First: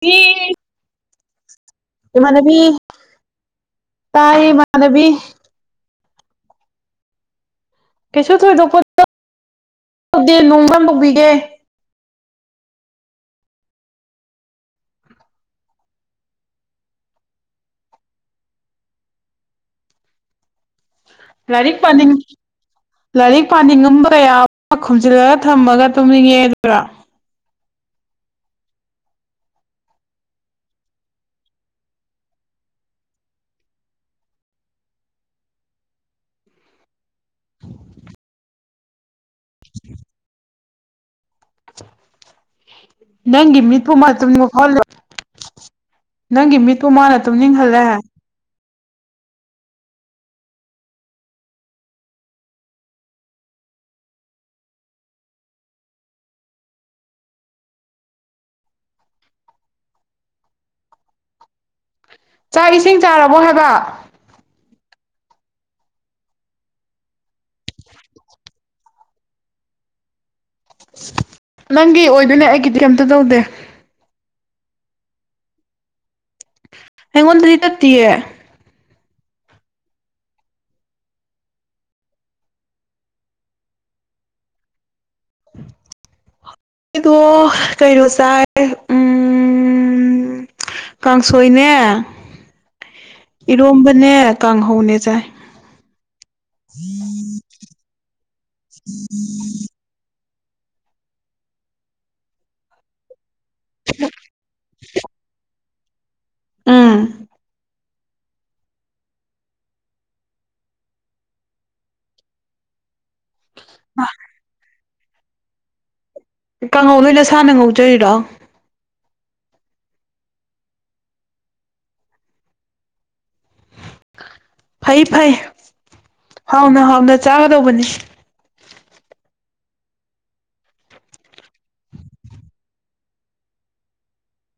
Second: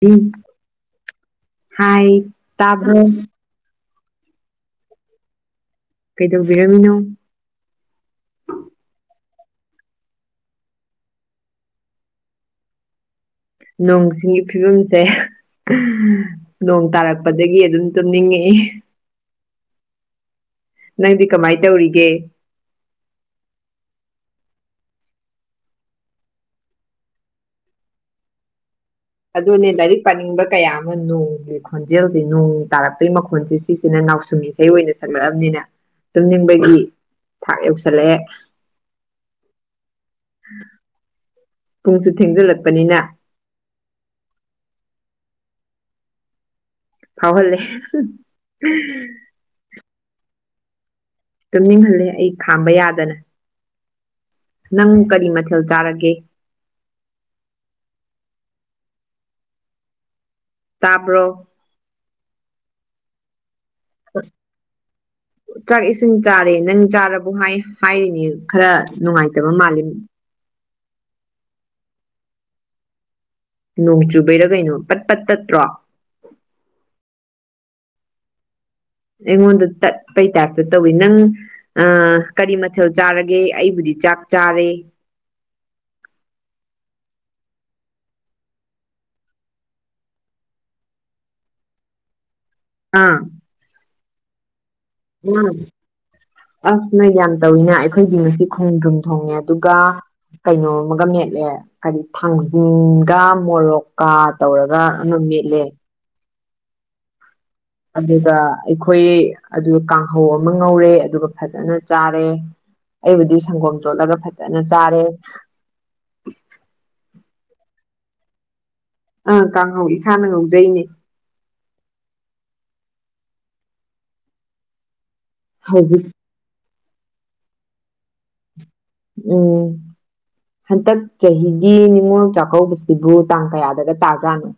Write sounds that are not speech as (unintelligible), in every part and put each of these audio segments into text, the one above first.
ꯎꯝ ꯍꯥꯏ ꯏꯃꯥꯟꯅꯕꯤ ꯇꯥꯕ꯭ꯔꯣ ꯇꯥꯏꯌꯦ ꯏꯃꯥꯟꯅꯕꯤ꯫ ꯀꯩꯗꯧꯕꯤꯔꯝꯃꯤꯅꯣ꯫ ꯀꯩꯁꯨ ꯊꯣꯏꯗꯣꯛꯄ ꯇꯧꯗꯦ (inaudible) ꯅꯣꯡ ꯁꯤꯒꯤ ꯐꯤꯕꯝꯁꯦ꯫ (unintelligible) ꯅꯣꯡ ꯇꯥꯔꯛꯄꯗꯒꯤ ꯑꯗꯨꯝ ꯇꯨꯝꯅꯤꯡꯉꯛꯏ (inaudible) ꯅꯪꯗꯤ ꯀꯃꯥꯏ ꯂꯥꯏꯔꯤꯛ ꯄꯥꯅꯤꯡ ꯇꯧꯔꯤꯒꯦ ꯂꯥꯏꯔꯤꯛ ꯄꯥꯅꯤꯡꯉꯝꯕ ꯌꯥ ꯈꯨꯝꯖꯤꯜꯂꯒ ꯊꯝꯃꯒ ꯇꯨꯝꯅꯤꯡꯉꯦꯛꯑꯦ ꯑꯗꯨꯔꫭ꯫ ꯑꯗꯨꯅꯦ ꯂꯥꯏꯔꯤꯛ ꯄꯥꯅꯤꯡꯕ ꯀꯌꯥ ꯑꯃ ꯅꯣꯡꯒꯤ ꯈꯣꯟꯖꯦꯜꯗꯤ ꯅꯣꯡ ꯇꯥꯔꯛꯄꯒꯤ ꯃꯈꯣꯟꯁꯦꯁ ꯁꯤꯁꯤꯅ ꯅꯥꯎꯁꯨꯝ ꯏꯁꯩ ꯑꯣꯏꯅ ꯁꯛꯂꯛꯑꯕꯅꯤꯅ ꯇꯨꯝꯅꯤꯡꯕꯒꯤ ꯊꯥꯛ ꯌꯧꯁꯜꯂꯛꯑꯦ꯫ ꯄꯨꯡꯁꯨ ꯊꯦꯡꯖꯤꯜꯂꯛꯄꯅꯤꯅ꯫ ꯅꯪꯒꯤ ꯃꯤꯠꯄꯨ (unintelligible) ꯅꯪꯒꯤ ꯃꯤꯠꯄꯨ ꯃꯥꯅ ꯐꯥꯎꯍꯜꯂꯦ ꯇꯨꯝꯅꯤꯡꯍꯜꯂꯦ꯫ (unintelligible) ꯇꯨꯝꯅꯤꯡꯍꯜꯂꯦ ꯑꯩ ꯈꯥꯝꯕ ꯌꯥꯗꯅ꯫ ꯅꯪ ꯀꯔꯤ ꯃꯊꯦꯜ ꯆꯥꯔꯒꯦ꯫ ꯇꯥꯕ꯭ꯔꯣ꯫ ꯆꯥꯛ ꯏꯁꯤꯡ ꯆꯥꯔꯕꯣ ꯍꯥꯏꯕ꯫ (unintelligible) ꯆꯥꯛ ꯏꯁꯤꯡ ꯆꯥꯔꯦ ꯅꯪ ꯆꯥꯕꯣ ꯍꯥꯏ ꯍꯥꯏꯅꯦ ꯈꯔ ꯅꯨꯡꯉꯥꯏꯇꯕ ꯃꯥꯜꯂꯤ꯫ ꯅꯪꯒꯤ ꯑꯣꯏꯗꯣꯏꯅꯦ ꯑꯩꯒꯤꯗꯤ ꯀꯩꯝꯇ ꯇꯧꯗꯦ꯫ ꯅꯣꯡ ꯆꯨꯕꯩꯔꯥ ꯀꯩꯅꯣ ꯄꯠ ꯄꯠ ꯇꯠꯇ꯭ꯔꯣ꯫ ꯑꯩꯉꯣꯟꯗꯗꯤ ꯇꯠꯇꯤꯌꯦ꯫ ꯑꯩꯉꯣꯟꯗ ꯇꯠꯄꯩ ꯇꯥꯏꯞꯇ ꯇꯧꯏ ꯅꯪ ꯑꯥ ꯀꯔꯤ ꯃꯊꯦꯜ ꯆꯥꯔꯒꯦ ꯑꯩꯕꯨꯗꯤ ꯆꯥꯛ ꯆꯥꯔꯦ꯫ ꯑꯩꯗꯣ ꯀꯩꯅꯣ ꯆꯥꯏ ꯎꯝ ꯎꯝ ꯀꯥꯡꯁꯣꯏꯅꯦ ꯑꯥ꯫ ꯏꯔꯣꯝꯕꯅꯦ ꯀꯥꯡꯍꯧꯅꯦ ꯆꯥꯏ ꯎꯝ ꯑꯁ ꯅꯣꯏ ꯌꯥꯝ ꯇꯧꯏꯅ ꯑꯩ ꯑꯩꯗꯤ ꯉꯁꯤ ꯈꯣꯡꯗ꯭ꯔꯨꯝ ꯊꯣꯡꯉꯦ ꯑꯗꯨꯒꯥ ꯀꯩꯅꯣꯝ ꯑꯃꯒ ꯃꯦꯠꯂꯦ ꯀꯔꯤ ꯊꯥꯡꯖꯤꯡꯒ ꯃꯣꯔꯣꯛꯀꯥ ꯇꯧꯔꯒ ꯑꯃ ꯃꯦꯠꯂꯦ꯫ ꯎꯝ꯫ ꯑꯗꯨꯗ ꯑꯩꯈꯣꯏ ꯑꯗꯨ ꯀꯥꯡꯍꯧ ꯑꯃ ꯉꯧꯔꯦ ꯑꯗꯨꯒ ꯐꯖꯅ ꯆꯥꯔꯦ꯫ ꯑꯩꯕꯨꯗꯤ ꯁꯪꯒꯣꯝ ꯇꯣꯠꯂꯒ ꯐꯖꯅ ꯆꯥꯔꯦ꯫ ꯀꯥꯡꯍꯧ ꯅꯣꯏ ꯅꯁꯥꯥꯅ ꯉꯧꯖꯔꯤꯔꯣ꯫ ꯑꯥ ꯀꯥꯡꯍꯧ ꯏꯁꯥꯅ ꯉꯧꯖꯩꯅꯦ꯫ ꯐꯩ ꯐꯩ꯫ ꯍꯧꯖꯤꯛ ꯍꯥꯎꯅ ꯍꯥꯎꯅ ꯆꯥꯒꯗꯧꯕꯅꯤ꯫ ꯎꯝ꯫ ꯍꯟꯇꯛ ꯆꯍꯤꯒꯤ ꯅꯤꯉꯣꯜ ꯆꯥꯛꯀꯧꯕꯁꯤꯕꯨ ꯇꯥꯡ ꯀꯌꯥꯗꯒ ꯇꯥꯖꯥꯠꯅꯣ꯫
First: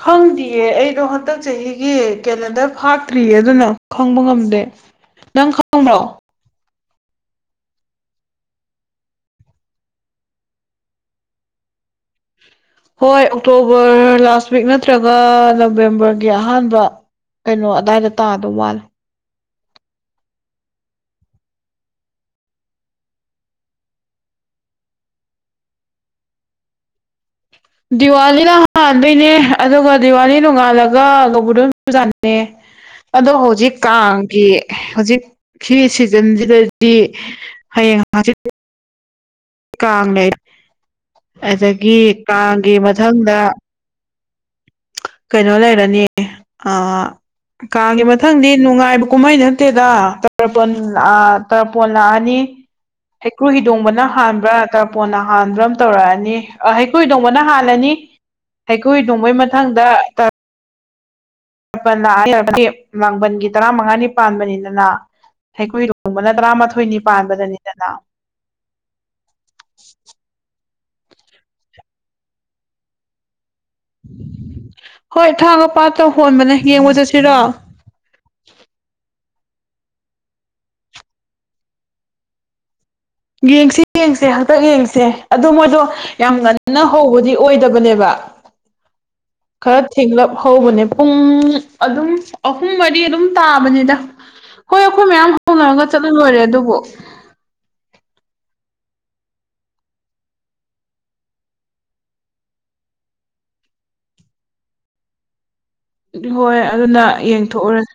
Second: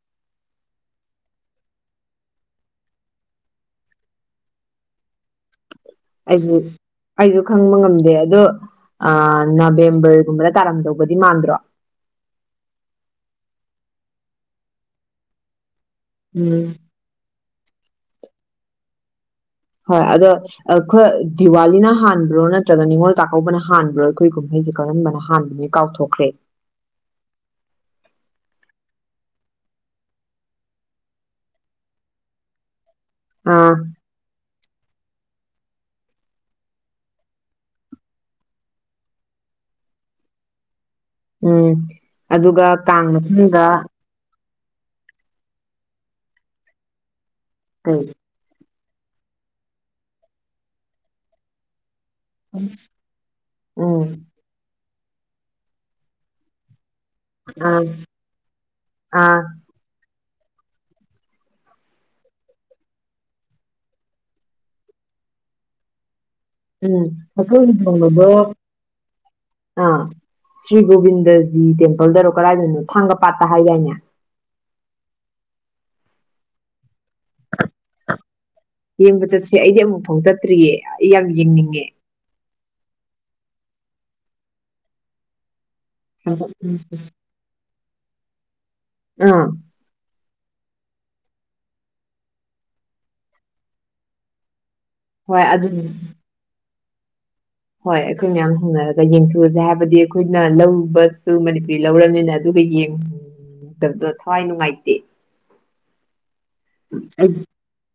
ꯈꯪꯗꯨꯌꯦ ꯑꯩꯗꯣ ꯍꯟꯗꯛ ꯆꯍꯤꯒꯤ ꯀꯦꯂꯦꯟꯗꯔ ꯐꯥꯛꯇ꯭ꯔꯤꯌꯦ ꯑꯗꯨꯅ ꯈꯪꯕ ꯉꯝꯗꯦ꯫ ꯅꯪ (inaudible) ꯑꯩꯖꯨ ꯑꯩꯖꯨ ꯈꯪꯕ ꯉꯝꯗꯦ ꯑꯗꯣ ꯑꯥ ꯅꯕꯦꯝꯕꯔꯒꯨꯝꯕꯗ ꯇꯥꯔꯝꯗꯧꯕꯗꯤ ꯃꯥꯟꯗ꯭ꯔꯣ ꯍꯣꯏ ꯑꯣꯛꯇꯣꯕꯔ ꯂꯥꯁ ꯋꯤꯛ ꯅꯠꯇ꯭ꯔꯒ ꯅꯕꯦꯝꯕꯔꯒꯤ ꯎꯝ ꯑꯍꯥꯟꯕ ꯀꯩꯅꯣ ꯑꯗꯥꯏꯗ ꯇꯥꯗꯧ ꯃꯥꯜꯂꯦ ꯍꯣꯏ ꯑꯗꯣ ꯑ ꯈꯣꯏ ꯗꯤꯋꯥꯂꯤꯅ ꯍꯥꯟꯕ꯭ꯔꯣ ꯅꯠꯇ꯭ꯔꯒ ꯅꯤꯡꯉꯣꯜ ꯆꯥꯛꯀꯧꯕꯅ ꯍꯥꯟꯕ꯭ꯔꯣ ꯑꯈꯣꯏ ꯀꯨꯝꯍꯩꯖꯦ ꯀꯔꯝꯕꯅ ꯍꯥꯟꯕꯒꯦ ꯀꯥꯎꯊꯣꯛꯈ꯭ꯔꯦ ꯗꯤꯋꯥꯂꯤꯅ ꯍꯥꯟꯗꯣꯏꯅꯦ ꯑꯗꯨꯒ ꯗꯤꯋꯥꯂꯤ ꯅꯣꯡꯉꯥꯜꯂꯒ ꯒꯧꯕꯨꯗꯣꯟ ꯄꯨꯖꯥꯅꯦ (inaudible) ꯑꯗꯣ ꯑꯥ ꯍꯧꯖꯤꯛ ꯀꯥꯡꯒꯤ ꯍꯧꯖꯤꯛ ꯁꯤ ꯁꯤꯖꯟꯖꯤꯗꯗꯤ ꯍꯌꯦꯡ ꯍꯪꯆꯤꯠ ꯀꯥꯡ ꯂꯩ ꯎꯝ ꯑꯗꯒꯤ ꯑꯗꯨꯒ ꯀꯥꯡꯒꯤ ꯀꯥꯡ ꯃꯊꯪꯗ ꯀꯩꯅꯣ ꯂꯩꯔꯅꯤ ꯑꯥ ꯀꯩ ꯀꯥꯡꯒꯤ ꯃ ꯊꯪꯗꯤ ꯅꯨꯡꯉꯥꯏꯕ ꯀꯨꯝꯃꯩ ꯅꯠꯇꯦꯗ ꯇꯔꯄꯟ ꯑꯥ ꯇꯔꯄꯣꯟ ꯂꯥꯛꯑꯅꯤ ꯍꯩꯀ꯭ꯔꯨ ꯍꯤꯗꯣꯡꯕꯅ ꯎꯝ ꯍꯥꯟ ꯕ꯭ꯔꯥ ꯇꯔꯄꯣꯟꯅ ꯍꯥꯟꯕ꯭ꯔꯥ ꯑꯃ ꯇꯧꯔꯛꯑꯅꯤ ꯑꯥ ꯍꯩꯀꯨ ꯍꯤꯗꯣꯡꯕꯅ ꯑꯥ ꯍꯥꯜꯂꯅꯤ ꯍꯩꯀꯨ ꯍꯤꯗꯣꯡꯕꯩ ꯑꯥ ꯃꯊꯪꯗ ꯇꯔ (unintelligible) ꯂꯥꯡꯕꯟꯒꯤ ꯇꯔꯥꯃꯉꯥꯅꯤ ꯄꯥꯟꯕꯅꯤꯗꯅ ꯍꯩꯀ꯭ꯔꯨ ꯍꯤꯗꯣꯡꯕꯅ ꯇꯔꯥꯃꯥꯊꯣꯏ ꯎꯝ ꯍꯩꯀ꯭ꯔꯨ ꯍꯤꯗꯣꯡꯕꯗꯣ ꯑꯥ ꯁ꯭ꯔꯤ ꯒꯣꯕꯤꯟꯗꯖꯤ ꯇꯦꯝꯄꯜꯗꯔꯣ ꯀꯔꯥꯏꯗꯅꯣ ꯊꯥꯡꯒ ꯄꯥꯠꯇ ꯍꯥꯏꯗꯥꯏꯅꯦ ꯍꯣꯏ ꯊꯥꯡꯒ ꯄꯥꯠꯇ ꯍꯣꯟꯕꯅꯦ ꯌꯦꯡꯕ ꯆꯠꯁꯤꯔꯣ ꯌꯦꯡꯕ ꯆꯠꯁꯤ ꯑꯩꯗꯤ ꯑꯃꯨꯛ ꯐꯥꯎ ꯆꯠꯇ꯭ꯔꯤꯌꯦ ꯑꯩ ꯌꯥꯝ ꯌꯦꯡꯅꯤꯡꯉꯦ ꯌꯦꯡꯁꯤ ꯌꯦꯡꯁꯦ ꯍꯟꯇꯛ ꯌꯦꯡꯁꯦ ꯑꯗꯣ ꯃꯣꯏꯗꯣ ꯌꯥꯝ ꯉꯟꯅ ꯍꯧꯕꯗꯤ ꯑꯣꯏꯗꯕꯅꯦꯕ ꯑꯥ ꯈꯔ ꯊꯦꯡꯂꯞ ꯍꯧꯕꯅꯦ ꯄꯨꯡ ꯑꯗꯨꯝ ꯑꯍꯨꯝ ꯃꯔꯤ ꯑꯗꯨꯝ ꯇꯥꯕꯅꯤꯗ (inaudible) ꯍꯣꯏ ꯑꯈꯣꯏ ꯃꯌꯥꯝ ꯍꯣꯏ ꯑꯗꯨꯝ ꯍꯧꯅꯔꯒ ꯆꯠꯂ ꯂꯣꯏꯔꯦ ꯑꯗꯨꯕꯨ ꯍꯣꯏ ꯑꯩꯈꯣꯏ ꯃꯌꯥꯝ ꯍꯧꯅꯔꯒ ꯌꯦꯡꯊꯨꯛ ꯎꯖꯦ ꯍꯥꯏꯕꯗꯤ ꯑꯈꯣꯏꯅ ꯂꯧꯕꯁꯨ ꯃꯅꯤꯄꯨꯔꯤ ꯂꯧꯔꯝꯅꯤꯅ ꯑꯗꯨꯒ ꯌꯦꯡꯗꯕꯗꯣ ꯊꯋꯥꯏ ꯅꯨꯡꯉꯥꯏꯇꯦ ꯍꯣꯏ ꯑꯗꯨꯅ ꯌꯦꯡꯊꯣꯛꯎꯔꯁꯤ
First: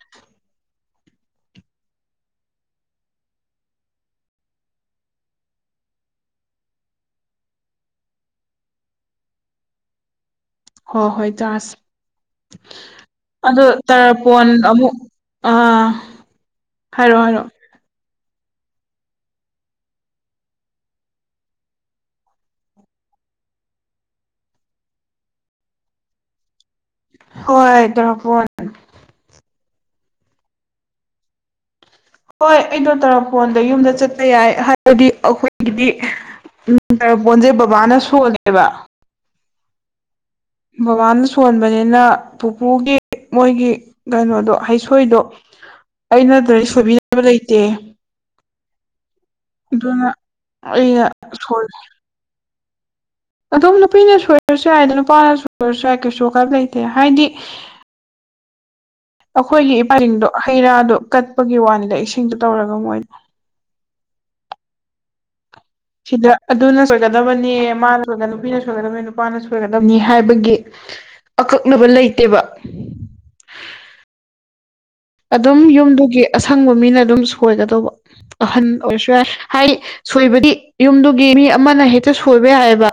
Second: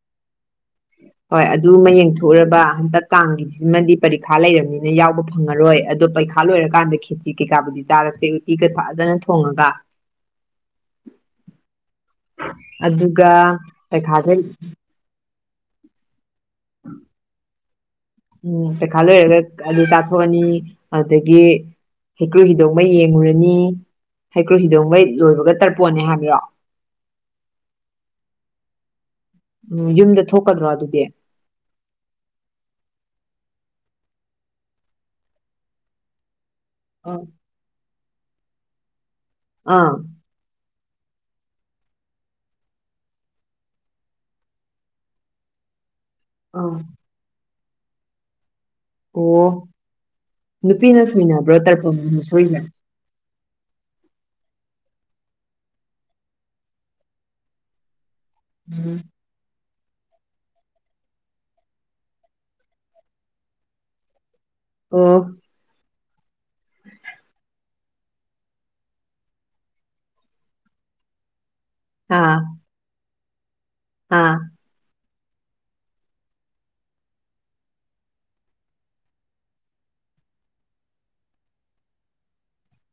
ꯍꯣꯏ ꯑꯗꯨꯃ ꯌꯦꯡꯊꯣꯛꯎꯔꯕ ꯍꯟꯗꯛ ꯀꯥꯡꯒꯤꯁꯤꯃꯗꯤ ꯄꯔꯤꯈꯥ ꯂꯩꯔꯝꯅꯤꯅ ꯌꯥꯎꯕ ꯐꯪꯉꯔꯣꯏ ꯑꯗꯣ ꯄꯩꯈꯥ ꯈꯥ ꯂꯣꯏꯔꯀꯥꯟꯗ ꯈꯦꯆꯤ ꯀꯩꯀꯥꯕꯨꯗꯤ ꯆꯥꯔꯁꯦ ꯎꯇꯤꯒ ꯐꯖꯅ ꯊꯣꯡꯉꯒ ꯍꯣ ꯍꯣꯏ ꯆꯥꯁꯤ ꯑꯗꯨꯒ ꯑꯗꯣ ꯄꯩꯈꯥꯗ ꯇꯔꯄꯣꯟ ꯑꯃꯨꯛ ꯑꯥ ꯍꯥꯏꯔꯣ ꯍꯥꯏꯔꯣ ꯎꯝ ꯄꯩꯈꯥ ꯂꯣꯏꯔꯒ ꯑꯗꯨ ꯆꯥꯊꯣꯛꯑꯅꯤ ꯑꯗꯒꯤ ꯍꯩꯀ꯭ꯔꯨ ꯍꯤꯗꯣꯡꯕ ꯌꯦꯡꯉꯨꯔꯅꯤ ꯍꯩꯀ꯭ꯔꯨ ꯍꯤꯗꯣꯡꯕ ꯍꯦꯛ ꯂꯣꯏꯕꯒ ꯇꯔꯄꯣꯟꯅꯤ ꯍꯥꯏꯕ꯭ꯔꯣ ꯍꯣꯏ ꯇꯔꯄꯣꯟ ꯎꯝ ꯌꯨꯝꯗ ꯊꯣꯛꯀꯗ꯭ꯔꯣ ꯑꯗꯨꯗꯤ ꯍꯣꯏ ꯑꯩꯗꯣ ꯇꯔꯥꯄꯣꯟꯗ ꯌꯨꯝꯗ ꯆꯠꯄ ꯌꯥꯏ ꯍꯥꯏꯕꯗꯤ ꯑꯈꯣꯏꯒꯤꯗꯤ ꯎꯝ ꯑꯥ ꯇꯔꯄꯣꯟꯖꯦ ꯕꯕꯥꯅ ꯁꯣꯜꯂꯦꯕ ꯑꯥ ꯕꯕꯥꯅ ꯁꯣꯟꯕꯅꯤꯅ ꯄꯨꯄꯨꯒꯤ ꯃꯣꯏꯒꯤ ꯀꯩꯅꯣꯗꯣ ꯍꯩꯁꯣꯏꯗꯣ ꯑꯩ ꯅꯠꯇꯗꯤ ꯑꯥ ꯁꯣꯏꯕꯤꯅꯕ ꯂꯩꯇꯦ ꯑꯣ ꯑꯗꯨꯅ ꯅꯨꯄꯤꯅ ꯑꯩꯅ ꯁꯣꯏꯕ꯭ꯔꯣ ꯁꯣꯜꯂꯦ ꯇꯔꯄꯟꯒꯤ ꯍꯩꯁꯣꯏꯁꯦ ꯑꯗꯨꯝ ꯅꯨꯄꯤꯅ ꯁꯣꯏꯔꯁꯨ ꯌꯥꯏ ꯑꯗꯣ ꯅꯨꯄꯥꯅ ꯁꯣꯏꯔꯁꯨ ꯌꯥꯏ ꯀꯩꯁꯨ ꯀꯥꯏꯞ ꯂꯩꯇꯦ ꯍꯥꯏꯗꯤ ꯎꯝ ꯑꯩꯈꯣꯏꯒꯤ ꯏꯄꯥꯟꯙꯧꯐꯁꯤꯡꯗꯣ ꯍꯩ ꯔꯥꯗꯣ ꯀꯠꯄꯒꯤ ꯋꯥꯅꯤꯗ ꯏꯁꯤꯡꯗꯣ ꯇꯧꯔꯒ ꯃꯣꯏꯗ ꯑꯣ ꯁꯤꯗ ꯑꯗꯨꯅ ꯁꯣꯏꯒꯗꯕꯅꯦ ꯃꯥꯅ ꯅꯨꯄꯤꯅ ꯁꯣꯏꯒꯗꯕꯅꯤ ꯅꯨꯄꯥꯅ ꯁꯣꯏꯒꯗꯕꯅꯤ ꯍꯥꯏꯕꯒꯤ ꯑꯀꯛꯅꯕ ꯑꯥ ꯂꯩꯇꯦꯕ ꯑꯥ ꯑꯗꯨꯝ ꯌꯨꯝꯗꯨꯒꯤ ꯑꯁꯪꯕ ꯃꯤꯅ ꯑꯗꯨꯝ ꯁꯣꯏꯒꯗꯧꯕ ꯑꯍꯟ ꯑꯣꯏꯔꯁꯨ ꯌꯥꯏ ꯍꯥꯏ ꯁꯣꯏꯕꯗꯤ ꯌꯨꯝꯗꯨꯒꯤ ꯃꯤ ꯑꯃꯅ ꯍꯦꯛꯇ ꯁꯣꯏꯕ ꯌꯥꯏꯑꯕ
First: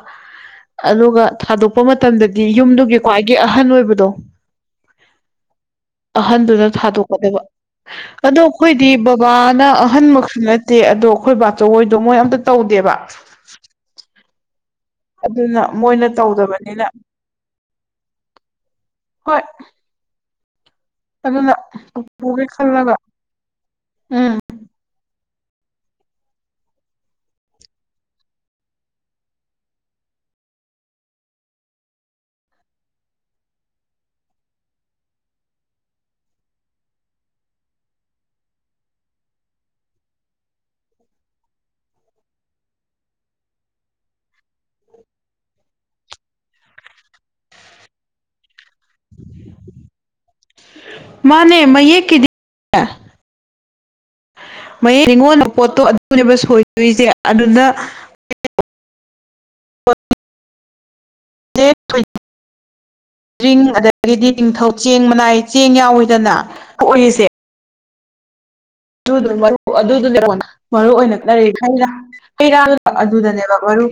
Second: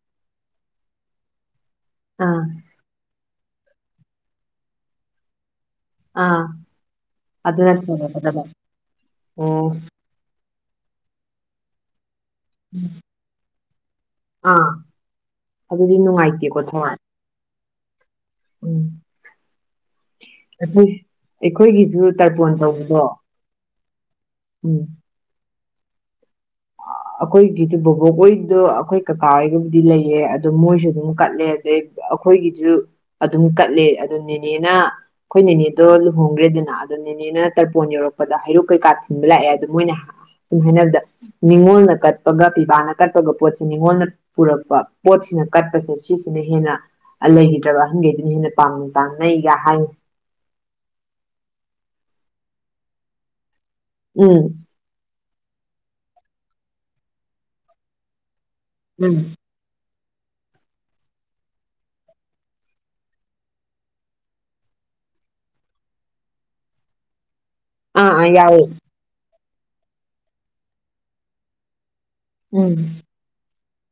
ꯑꯗꯨꯒ ꯊꯥꯗꯣꯛꯄ ꯑꯥ ꯃꯇꯝꯗꯗꯤ ꯌꯨꯝꯗꯨꯒꯤ ꯈ꯭ꯋꯥꯏꯒꯤ ꯑꯍꯟ ꯑꯣꯏꯕꯗꯣ ꯑꯥ ꯑꯍꯟꯗꯨꯅ ꯊꯥꯗꯣꯛ ꯑꯗꯨꯅ (unintelligible) ꯑꯗꯣ ꯊꯣꯡꯉꯛꯀꯗꯕ ꯑꯩꯈꯣꯏꯗꯤ ꯕꯕꯥꯅ ꯑꯣ ꯑꯍꯥꯜ ꯑꯍꯟꯃꯛꯁꯨ ꯅꯠꯇꯦ ꯑꯗꯣ ꯑꯩꯈꯣꯏ ꯕꯥꯆꯧꯍꯣꯏꯗꯣ ꯃꯣꯏ ꯑꯝꯇ ꯇꯧꯗꯦꯕ ꯑꯥ ꯑꯗꯨꯅ ꯑꯗꯨꯗꯤ ꯃꯣꯏꯅ ꯅꯨꯡꯉꯥꯏꯇꯦꯀꯣ ꯇꯧꯗꯕꯅꯤꯅ ꯊꯋꯥꯏ ꯎꯝ ꯍꯣꯏ ꯑꯗꯨꯅ ꯑꯩꯈꯣꯏꯒꯤꯁꯨ ꯄꯨꯒꯦ ꯇꯔꯄꯣꯟ ꯈꯜꯂꯒ ꯇꯧꯕꯗꯣ ꯎꯝ ꯎꯝ ꯑꯩꯈꯣꯏꯒꯤꯁꯨ ꯕꯣꯕꯣꯛꯈꯣꯏꯗꯣ ꯑꯩꯈꯣꯏ ꯀꯥꯀꯥ ꯍꯣꯏꯒꯕꯨꯗꯤ ꯂꯩꯌꯦ ꯑꯗꯣ ꯃꯣꯏꯁꯨ ꯑꯗꯨꯝ ꯀꯠꯂꯦ ꯑꯗꯩ ꯑꯩꯈꯣꯏꯒꯤꯁꯨ ꯑꯗꯨꯝ ꯀꯠꯂꯦ ꯑꯗꯨ ꯅꯦꯅꯦꯅ ꯑꯩꯈꯣꯏ ꯅꯦꯅꯦꯗꯣ ꯂꯨꯍꯣꯡꯈ꯭ꯔꯦꯗꯅ ꯑꯗꯣ ꯅꯦꯅꯦꯅ ꯇꯔꯄꯣꯟ ꯌꯧꯔꯛꯄꯗ ꯍꯩꯔꯨꯛꯛ ꯀꯩꯀꯥ ꯊꯤꯟꯕ ꯂꯥꯛꯑꯦ ꯑꯗꯣ ꯃꯣꯏꯅ ꯁꯨꯝ ꯍꯥꯏꯅꯕꯗ ꯅꯤꯉꯣꯜꯅ ꯀꯠꯄꯒ ꯄꯤꯕꯥꯅ ꯀꯠꯄꯒ ꯄꯣꯠꯁꯦ ꯅꯤꯉꯣꯜꯅ ꯄꯨꯔꯛꯄ ꯄꯣꯠꯁꯤꯅ ꯀꯠꯄꯁꯦ ꯁꯤꯁꯤꯅ ꯍꯦꯟꯅ ꯂꯩꯈꯤꯗ꯭ꯔꯕ ꯑꯍꯟꯈꯩꯗꯨꯅ ꯍꯦꯟꯅ ꯄꯥꯝꯅꯩ ꯇꯟꯅꯩ ꯀꯥꯏ ꯍꯥꯏ ꯃꯥꯟꯅꯦ ꯃꯩꯌꯦꯛ ꯀꯤꯗꯤ ꯎꯝ ꯃꯌꯦꯛ ꯅꯤꯉꯣꯟꯗꯜꯅ ꯄꯣꯠꯇꯣ ꯑꯗꯨꯅꯦꯕ ꯁꯣꯏꯗꯣꯏꯁꯦ ꯑꯗꯨꯗ ꯎꯝ (inaudible) ꯗ꯭ꯔꯤꯡ ꯑꯗꯒꯤꯗꯤ ꯅꯤꯡꯊꯧ ꯆꯦꯡ ꯃꯅꯥꯏ ꯆꯦꯡ ꯌꯥꯎꯏꯗꯅ ꯊꯣꯛ ꯏꯁꯦ ꯑ ꯥ ꯑꯥ ꯌꯥꯎꯏ ꯑꯗꯨ ꯑꯗꯨꯗꯨꯅꯦ ꯃꯔꯨ ꯑꯣꯏꯅꯔꯤ (unintelligible) ꯍꯩꯔꯥꯡ ꯎꯝ ꯑꯗꯨꯗꯅꯦꯕ ꯃꯔꯨ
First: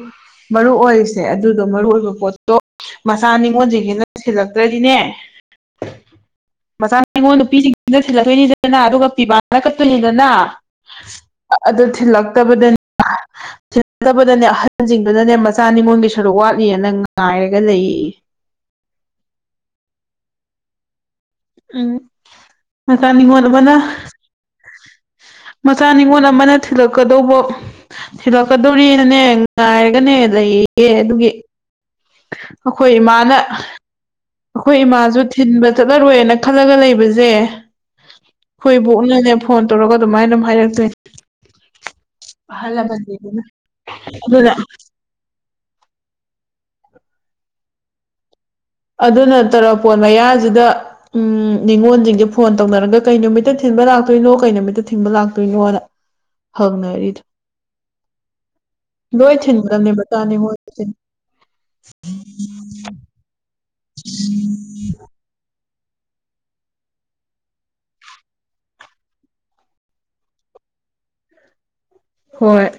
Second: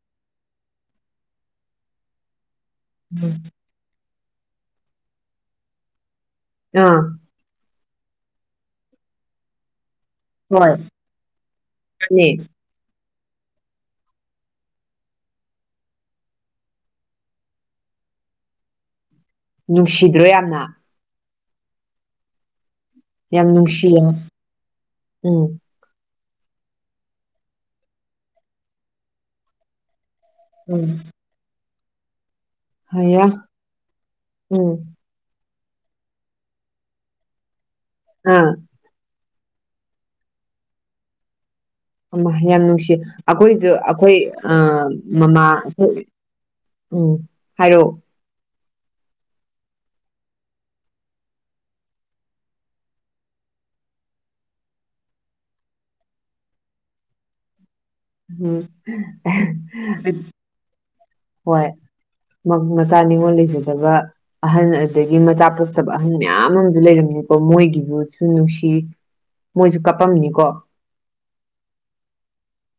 ꯃꯔꯨ ꯑꯣꯏꯔꯤꯁꯦ ꯑꯗꯨꯗꯣ ꯃꯔꯨ ꯑꯣꯏꯕ ꯄꯣꯠ ꯑꯗꯣ ꯃꯆꯥ ꯎꯝ ꯅꯤꯉꯣꯟꯁꯤꯡꯁꯤꯅ ꯊꯤꯜꯂꯛꯇ꯭ꯔꯗꯤꯅꯦ ꯃꯆꯥ ꯑꯥ ꯅꯤꯉꯣꯟ ꯅꯨꯄꯤꯁꯤꯡꯁꯤꯅ ꯊꯤꯜꯂꯛꯇꯣꯏꯅꯤꯗꯅ ꯑꯗꯨꯒ ꯄꯤꯕꯥꯅ ꯀꯠ ꯀꯠꯇꯣꯏꯅꯤꯗꯅ ꯍꯣꯏ ꯑꯗꯨ ꯅꯦ ꯊꯤꯜꯂꯛꯇꯕꯗ ꯊꯤꯜꯂꯛꯇꯕꯗꯅꯦ ꯑꯍꯟꯁꯤꯡꯗꯨꯅꯅꯦ ꯃꯆꯥ ꯅꯤꯉꯣꯟꯒꯤ ꯁꯔꯨꯛ ꯋꯥꯠꯂꯤꯌꯦꯅ ꯉꯥꯏꯔꯒ ꯂꯩꯌꯦꯌꯦ ꯅꯨꯡꯁꯤꯗ꯭ꯔꯣ ꯌꯥꯝꯅ ꯎꯝ ꯃꯆꯥ ꯅꯤꯡꯉꯣꯟ ꯌꯥꯝ ꯑꯃꯅ ꯃ ꯅꯨꯡꯁꯤꯌꯦ ꯎꯝ ꯃꯆꯥ ꯅꯤꯉꯣꯜ ꯑꯃꯅ ꯊꯤꯜꯂꯛꯀꯗꯧꯕ ꯊꯤꯜꯂꯛꯀꯗꯧꯔꯤꯅꯅꯦ ꯉꯥꯏꯔꯒꯅꯦ ꯎꯝ ꯂꯩꯌꯦꯌꯦ ꯑꯗꯨꯒꯤ ꯑꯩꯈꯣꯏ ꯍꯩꯔꯥ ꯏꯃꯥꯅ ꯑꯩꯈꯣꯏ ꯎꯝ ꯏꯃꯥꯁꯨ ꯊꯤꯟꯕ ꯆꯠꯂꯔꯣꯏꯅ ꯈꯜꯂꯒ ꯂꯩꯕꯁꯦ ꯑꯥ ꯑꯩꯈꯣꯏ ꯕꯣꯛꯅꯅꯦ ꯐꯣꯟ ꯇꯧꯔꯒ ꯑꯗꯨꯃꯥꯏꯅ ꯑꯗꯨꯝ ꯍꯥꯏꯔꯛꯇꯣꯏꯅꯦ ꯌꯥꯝ ꯑꯍꯜ ꯅꯨꯡꯁꯤ ꯂꯃꯟꯁꯤꯡꯗꯨꯅ ꯑꯩꯈꯣꯏꯁꯨ ꯑꯩꯈꯣꯏ ꯑꯗꯨꯅ ꯑ ꯃꯃꯥ ꯑꯩꯈꯣꯏ ꯎꯝ ꯍꯥꯏꯔꯛꯑꯣ ꯑꯗꯨꯅ ꯇ꯭ꯔꯄꯣꯟ ꯃꯌꯥꯖꯤꯗ ꯎꯝ ꯅꯤꯉꯣꯜꯁꯤꯡꯁꯦ ꯐꯣꯟ ꯇꯧꯅꯔꯒ ꯀꯩ ꯅꯨꯃꯤꯠꯇ ꯊꯤꯟꯕ ꯂꯥꯛꯇꯣꯏꯅꯣ ꯀꯩ ꯅꯨꯃꯤꯠꯇ ꯊꯤꯟꯕ ꯂꯥꯛꯇꯣꯏꯅꯣꯅ ꯍꯪꯅꯔꯤꯗ ꯎꯝ ꯂꯣꯏ ꯊꯤꯟꯒꯗꯝꯅꯦ ꯃꯆꯥ ꯅꯤꯉꯣꯜ ꯊꯤꯟ ꯍꯣꯏ ꯃꯆꯥ ꯅꯤꯉꯣꯜ ꯂꯩꯖꯗꯕ ꯑꯍꯟ ꯑꯗꯒꯤ ꯃꯆꯥ ꯄꯣꯛ ꯇꯕ ꯑꯍꯟ ꯃꯌꯥꯝ ꯑꯃꯁꯨ ꯂꯩꯔꯝꯅꯤꯀꯣ ꯃꯣꯏꯒꯤ ꯚꯨꯠꯁꯨ ꯅꯨꯡꯁꯤ ꯃꯣꯏꯁꯨ ꯀꯞꯄꯝꯅꯤꯀꯣ ꯍꯣꯏ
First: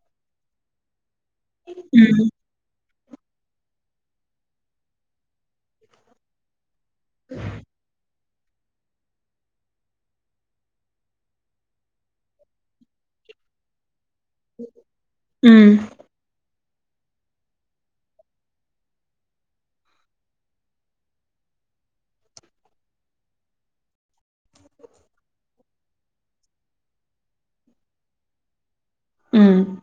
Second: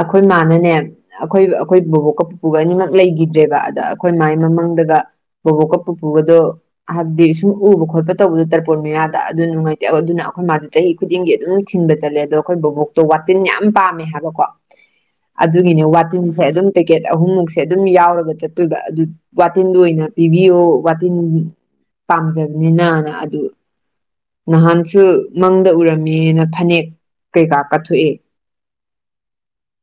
ꯑꯩꯈꯣꯏ ꯃꯥꯅꯅꯦ ꯑꯩꯈꯣꯏ-ꯑꯩꯈꯣꯏ ꯕꯣꯕꯣꯛꯀ ꯎꯝ ꯄꯨꯄꯨꯨꯒ ꯑꯅꯤꯃꯛ ꯂꯩꯈꯤꯗ꯭ꯔꯦꯕ ꯑꯗ ꯑꯩꯈꯣꯏ ꯃꯥꯏ ꯃꯃꯪꯗꯒ ꯕꯣꯕꯣꯛꯀ ꯄꯨꯄꯨꯒꯗꯣ ꯍꯥꯏꯕꯗꯤ ꯁꯨꯝ ꯎꯕ ꯈꯣꯠꯄ ꯇꯧꯕꯗꯣ ꯇꯔꯄꯣꯟ ꯃꯌꯥꯗ ꯑꯗꯨ ꯅꯨꯡꯉꯥꯏꯇꯦ ꯑꯗꯨꯅ ꯑꯩꯈꯣꯏ ꯃꯥꯗꯤ ꯆꯍꯤ ꯈꯨꯗꯤꯡꯒꯤ ꯑꯗꯨꯝ ꯊꯤꯟꯕ ꯆꯠꯂꯦ ꯑꯗꯣ ꯑꯩꯈꯣꯏ ꯕꯣꯕꯣꯛ ꯇꯣ ꯋꯥꯇꯤꯟ ꯌꯥꯝ ꯄꯥꯝꯃꯦ ꯍꯥꯏꯕꯀꯣ (unintelligible) ꯑꯗꯨꯒꯤꯅꯦ ꯋꯥꯇꯤꯟꯁꯦ ꯑꯗꯨꯝ ꯄꯦꯀꯦꯠ ꯑꯍꯨꯝꯃꯨꯛꯁꯦ ꯑꯗꯨꯝ ꯌꯥꯎꯔꯒ ꯆꯠꯇꯣꯏꯕ ꯑꯗꯨ ꯋꯥꯇꯤꯟꯗꯣ ꯑꯣꯏꯅ ꯄꯤꯕꯤꯌꯣ ꯋꯥꯇꯤꯟ ꯄꯥꯝꯖꯕꯅꯤꯅꯅ ꯑꯗꯨ ꯅꯍꯥꯟꯁꯨ ꯃꯪꯗ ꯎꯔꯝꯃꯦꯅ ꯐꯅꯦꯛ ꯀꯩꯀꯥ ꯀꯠꯊꯣꯛꯑꯦ ꯎꯝ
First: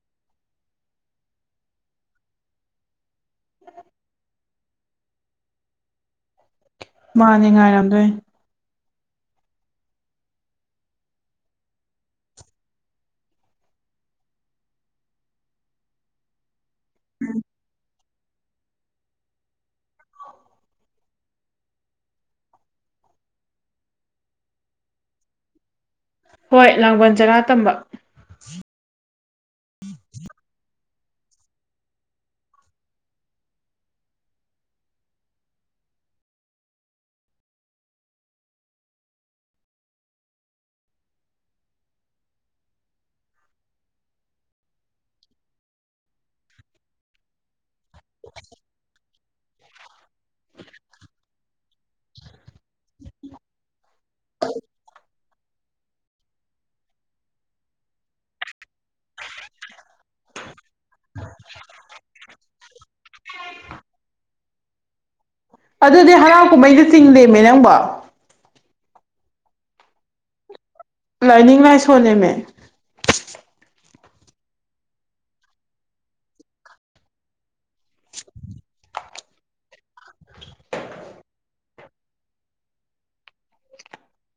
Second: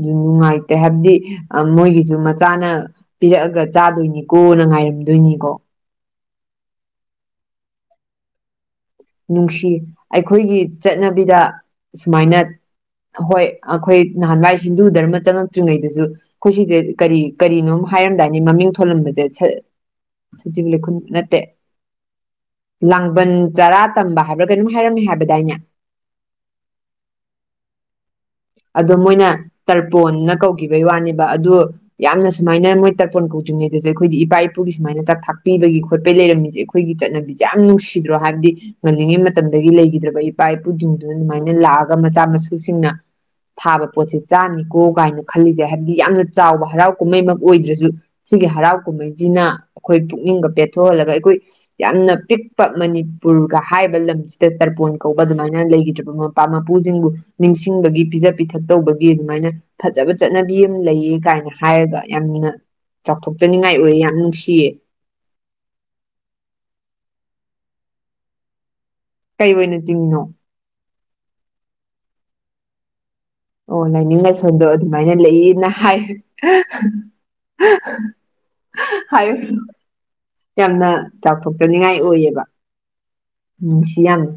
ꯅꯨꯡꯉꯥꯏꯇꯦ ꯍꯥꯏꯕꯗꯤ ꯑꯥ ꯃꯣꯏꯒꯤꯁꯨ ꯃꯆꯥꯅ ꯄꯤꯔꯛꯑꯒ ꯆꯥꯗꯣꯏꯅꯤꯀꯣ ꯅ ꯉꯥꯏꯔꯝꯗꯣꯏꯅꯤꯀꯣ ꯃꯥꯅꯦ ꯉꯥꯏꯔꯝꯗꯣꯏꯅꯦ ꯅꯨꯡꯁꯤ ꯑꯩꯈꯣꯏꯒꯤ ꯆꯠꯅꯕꯤꯗ ꯁꯨꯃꯥꯏꯅ ꯍꯣꯏ ꯑꯩꯈꯣꯏ ꯅꯍꯥꯟꯋꯥꯏ ꯍꯤꯟꯗꯨ ꯙꯔꯃ ꯆꯪꯉꯛꯇ꯭ꯔꯤꯉꯩꯗꯁꯨ ꯑꯩꯈꯣꯏ ꯁꯤꯡꯁꯦ ꯀꯔꯤ ꯀꯔꯤꯅꯣꯝ ꯍꯥꯏꯔꯝꯗꯥꯏꯅꯦ ꯃꯃꯤꯡ ꯊꯣꯜꯂꯝꯕꯁꯦ ꯁ ꯁꯖꯤꯕꯨ ꯂꯩꯈꯨꯟ ꯅꯠꯇꯦ ꯂꯥꯡꯕꯟ ꯆꯔꯥ ꯇꯝꯕ ꯍꯥꯏꯕ꯭ꯔꯥ ꯀꯩꯅꯣꯝ ꯍꯥꯏꯔꯝꯃꯦ ꯍꯥꯏꯕꯗꯥꯏꯅꯦ ꯍꯣꯏ ꯂꯥꯡꯕꯟ ꯆꯔꯥ ꯇꯝꯕ ꯑꯗꯣ ꯃꯣꯏꯅ ꯇꯔꯄꯣꯟꯅ ꯀꯧꯈꯤꯕꯩ ꯋꯥꯅꯦꯕ ꯑꯗꯨ ꯌꯥꯝꯅ ꯁꯨꯃꯥꯏꯅ ꯃꯣꯏ ꯇꯔꯄꯣꯟ ꯀꯧꯗ꯭ꯔꯤꯉꯩꯗꯁꯨ ꯑꯩꯈꯣꯏꯗꯤ ꯏꯄꯥ ꯏꯄꯨꯒꯤ ꯁꯨꯃꯥꯏꯅ ꯆꯥꯛꯊꯥꯛ ꯄꯤꯕꯒꯤ ꯈꯣꯠꯄꯒꯤ ꯂꯩꯔꯝꯃꯤꯁꯦ ꯑꯩꯈꯣꯏꯒꯤ ꯆꯠꯅꯕꯤꯁꯦ ꯌꯥꯝ ꯅꯨꯡꯁꯤꯗ꯭ꯔꯣ ꯍꯥꯏꯕꯗꯤ ꯉꯜꯂꯤꯉꯩ ꯃꯇꯝꯗꯒꯤ ꯂꯩꯈꯤꯗ꯭ꯔꯕ ꯏꯄꯥ ꯏꯄꯨꯁꯤꯡꯗꯨꯅ ꯑꯗꯨꯃꯥꯏꯅ ꯂꯥꯛꯑꯒ ꯃꯆꯥ ꯃꯁꯨꯁꯤꯡꯅ ꯊꯥꯕ ꯄꯣꯠꯁꯦ ꯆꯥꯅꯤꯀꯣ ꯀꯥꯏꯅ ꯈꯜꯂꯤꯁꯦ ꯍꯥꯏꯕꯗꯤ ꯌꯥꯝꯅ ꯆꯥꯎꯕ ꯍꯔꯥꯎ ꯀꯨꯝꯍꯩꯃꯛ ꯑꯣꯏꯗ꯭ꯔꯁꯨ ꯁꯤꯒꯤ ꯍꯔꯥꯎ ꯀꯨꯝꯃꯩꯁꯤꯅ ꯑꯩꯈꯣꯏ ꯄꯨꯛꯅꯤꯡꯒ ꯄꯦꯠꯊꯣꯛꯍꯜꯂꯒ ꯑꯩꯈꯣꯏ ꯌꯥꯝꯅ ꯄꯤꯛꯄ ꯃꯅꯤꯄꯨꯔꯒ ꯍꯥꯏꯔꯤꯕ ꯂꯝꯁꯤꯗ ꯇꯔꯄꯣꯟ ꯀꯧꯕ ꯑꯗꯨꯃꯥꯏꯅ ꯂꯩꯈꯤꯗ꯭ꯔꯕ ꯃꯄꯥ ꯃꯄꯨꯁꯤꯡꯕꯨ ꯅꯤꯡꯁꯤꯡꯕꯒꯤ ꯄꯤꯖ ꯄꯤꯊꯛ ꯇꯧꯕꯒꯤ ꯑꯗꯨꯃꯥꯏꯅ ꯐꯖꯕ ꯆꯠꯅꯕꯤ ꯑꯃ ꯂꯩ ꯀꯥꯏꯅ ꯍꯥꯏꯔꯒ ꯌꯥꯝꯅ ꯆꯥꯎꯊꯣꯛꯆꯅꯤꯡꯉꯥꯏ ꯑꯣꯏꯑꯦ ꯌꯥꯝ ꯅꯨꯡꯁꯤꯌꯦ ꯑꯗꯨꯗꯤ ꯍꯔꯥꯎ ꯀꯨꯝꯃꯩꯗ ꯆꯤꯡꯗꯦꯃꯦ ꯅꯪꯕꯣ ꯀꯩ ꯑꯣꯏꯅ ꯆꯤꯡꯉꯤꯅꯣ ꯂꯥꯏꯅꯤꯡ ꯂꯥꯏꯁꯣꯟꯅꯦꯃꯦ ꯑꯣ ꯂꯥꯏꯅꯤꯡ ꯂꯥꯏꯁꯣꯟꯗꯣ ꯑꯗꯨꯃꯥꯏꯅ ꯂꯩꯌꯦꯅ ꯍꯥꯏ ꯍꯥꯏꯌꯨꯔꯣ ꯌꯥꯝꯅ ꯆꯥꯎꯊꯣꯛꯆꯅꯤꯡꯉꯥꯏ ꯑꯣꯏꯌꯦꯕ ꯅꯨꯡꯁꯤ ꯌꯥꯝꯅ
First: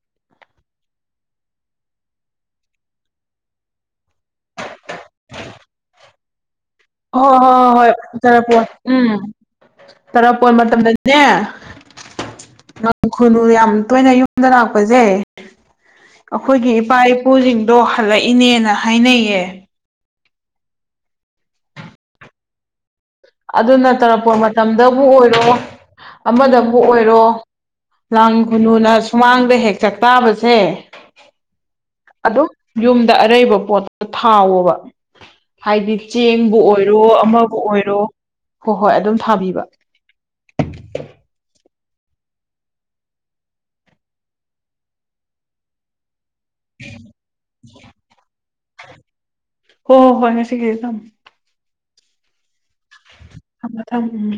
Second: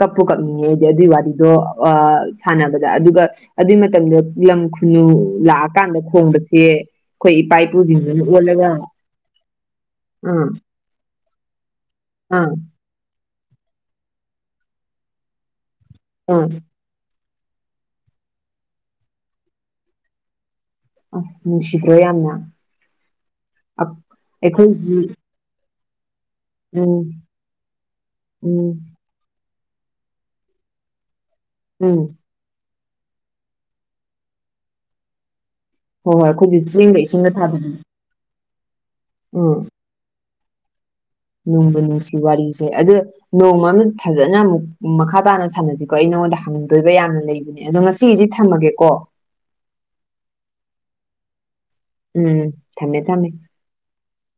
ꯀꯞꯄꯨ ꯀꯞꯅꯤꯡꯉꯦ ꯑꯩꯗꯤ ꯑꯗꯨꯏ ꯋꯥꯔꯤꯗꯣ ꯑꯥ ꯁꯥꯟꯅꯕꯗ ꯑꯗꯨꯒ ꯑꯗꯨꯏ ꯃꯇꯝꯗ ꯂꯝ ꯈꯨꯅꯨ ꯂꯥꯛꯑꯀꯥꯟꯗ ꯈꯣꯡꯕꯁꯦ ꯍꯣꯏ ꯏꯄꯥ ꯍꯣꯏ ꯍꯣꯏ ꯍꯣꯏ ꯏꯄꯨꯁꯤꯡꯗꯨꯅ ꯇꯔꯄꯣꯟ ꯑꯣꯜꯂꯒ ꯎꯝ ꯑꯥ ꯇꯔꯄꯣꯟ ꯃꯇꯝꯗꯗꯤ ꯅꯦ ꯑꯥ ꯂꯝ ꯈꯨꯅꯨ ꯌꯥꯝ ꯇꯣꯏꯅ ꯌꯨꯝꯗ ꯂꯥꯛꯄꯁꯦ ꯑꯥ ꯑꯩꯈꯣꯏꯒꯤ ꯏ ꯏꯄꯥ ꯏꯄꯨꯁꯤꯡꯗꯣ ꯍꯜꯂꯛꯏꯅꯦꯅ ꯍꯥꯏꯅꯩꯌꯦ ꯑꯁ ꯅꯨꯡꯁꯤꯗ꯭ꯔꯣ ꯌꯥꯝꯅ ꯑꯗꯨꯅ ꯇꯔꯄꯣꯟ ꯃꯇꯝꯗꯕꯨ ꯑꯩꯈꯣꯏꯒꯤ ꯑꯣꯏꯔꯣ ꯑꯃꯗꯕꯨ ꯎꯝ ꯑꯣꯏꯔꯣ ꯂꯥꯡ ꯎꯝ ꯈꯨꯨꯅꯨꯅ ꯁꯨꯃꯥꯡꯗ ꯍꯦꯛ ꯆꯥꯛꯇꯥꯥꯕꯁꯦ ꯎꯝ ꯑꯗꯨꯝ ꯌꯨꯝꯗ ꯑꯔꯩꯕ ꯄꯣꯠ ꯊꯥꯎꯋꯣꯕ ꯍꯥꯏꯗꯤ ꯍꯣꯏ ꯍꯣꯏ ꯆꯦꯡꯕꯨ ꯑꯩꯈꯣꯏꯗꯤ ꯑꯣꯏꯔꯣ ꯆꯦꯡꯒ ꯏꯁꯤꯡꯒ ꯑꯃꯕꯨ ꯊꯥꯕꯤꯗꯣ ꯑꯣꯏꯔꯣ ꯍꯣꯏ ꯍꯣꯏ ꯑꯗꯨꯝ ꯎꯝ ꯊꯥꯕꯤꯕ ꯅꯨꯡꯕꯨ ꯅꯨꯡꯁꯤ ꯋꯥꯔꯤꯁꯦ ꯑꯗꯨ ꯅꯣꯡꯃ ꯑꯃ ꯐꯖꯅ ꯑꯃꯨꯛ ꯃꯈꯥ ꯇꯥꯅ ꯁꯥꯟꯅꯁꯤꯀꯣ ꯑꯩ ꯅꯪꯉꯣꯟꯗ ꯍꯪꯅꯤꯡ ꯗꯣꯏꯕ ꯌꯥꯝꯅ ꯂꯩꯕꯅꯦ ꯑꯗꯣ ꯉꯁꯤꯒꯤꯗꯤ ꯊꯝꯃꯒꯦꯀꯣ ꯍꯣꯏ ꯍꯣꯏ ꯍꯣꯏ ꯉꯁꯤꯒꯤꯗꯤ ꯊꯝꯃꯣ ꯎꯝ ꯊꯝꯃꯦ ꯊꯝꯃꯦ ꯊꯝꯃꯣ ꯊꯝꯃꯣ ꯎꯝ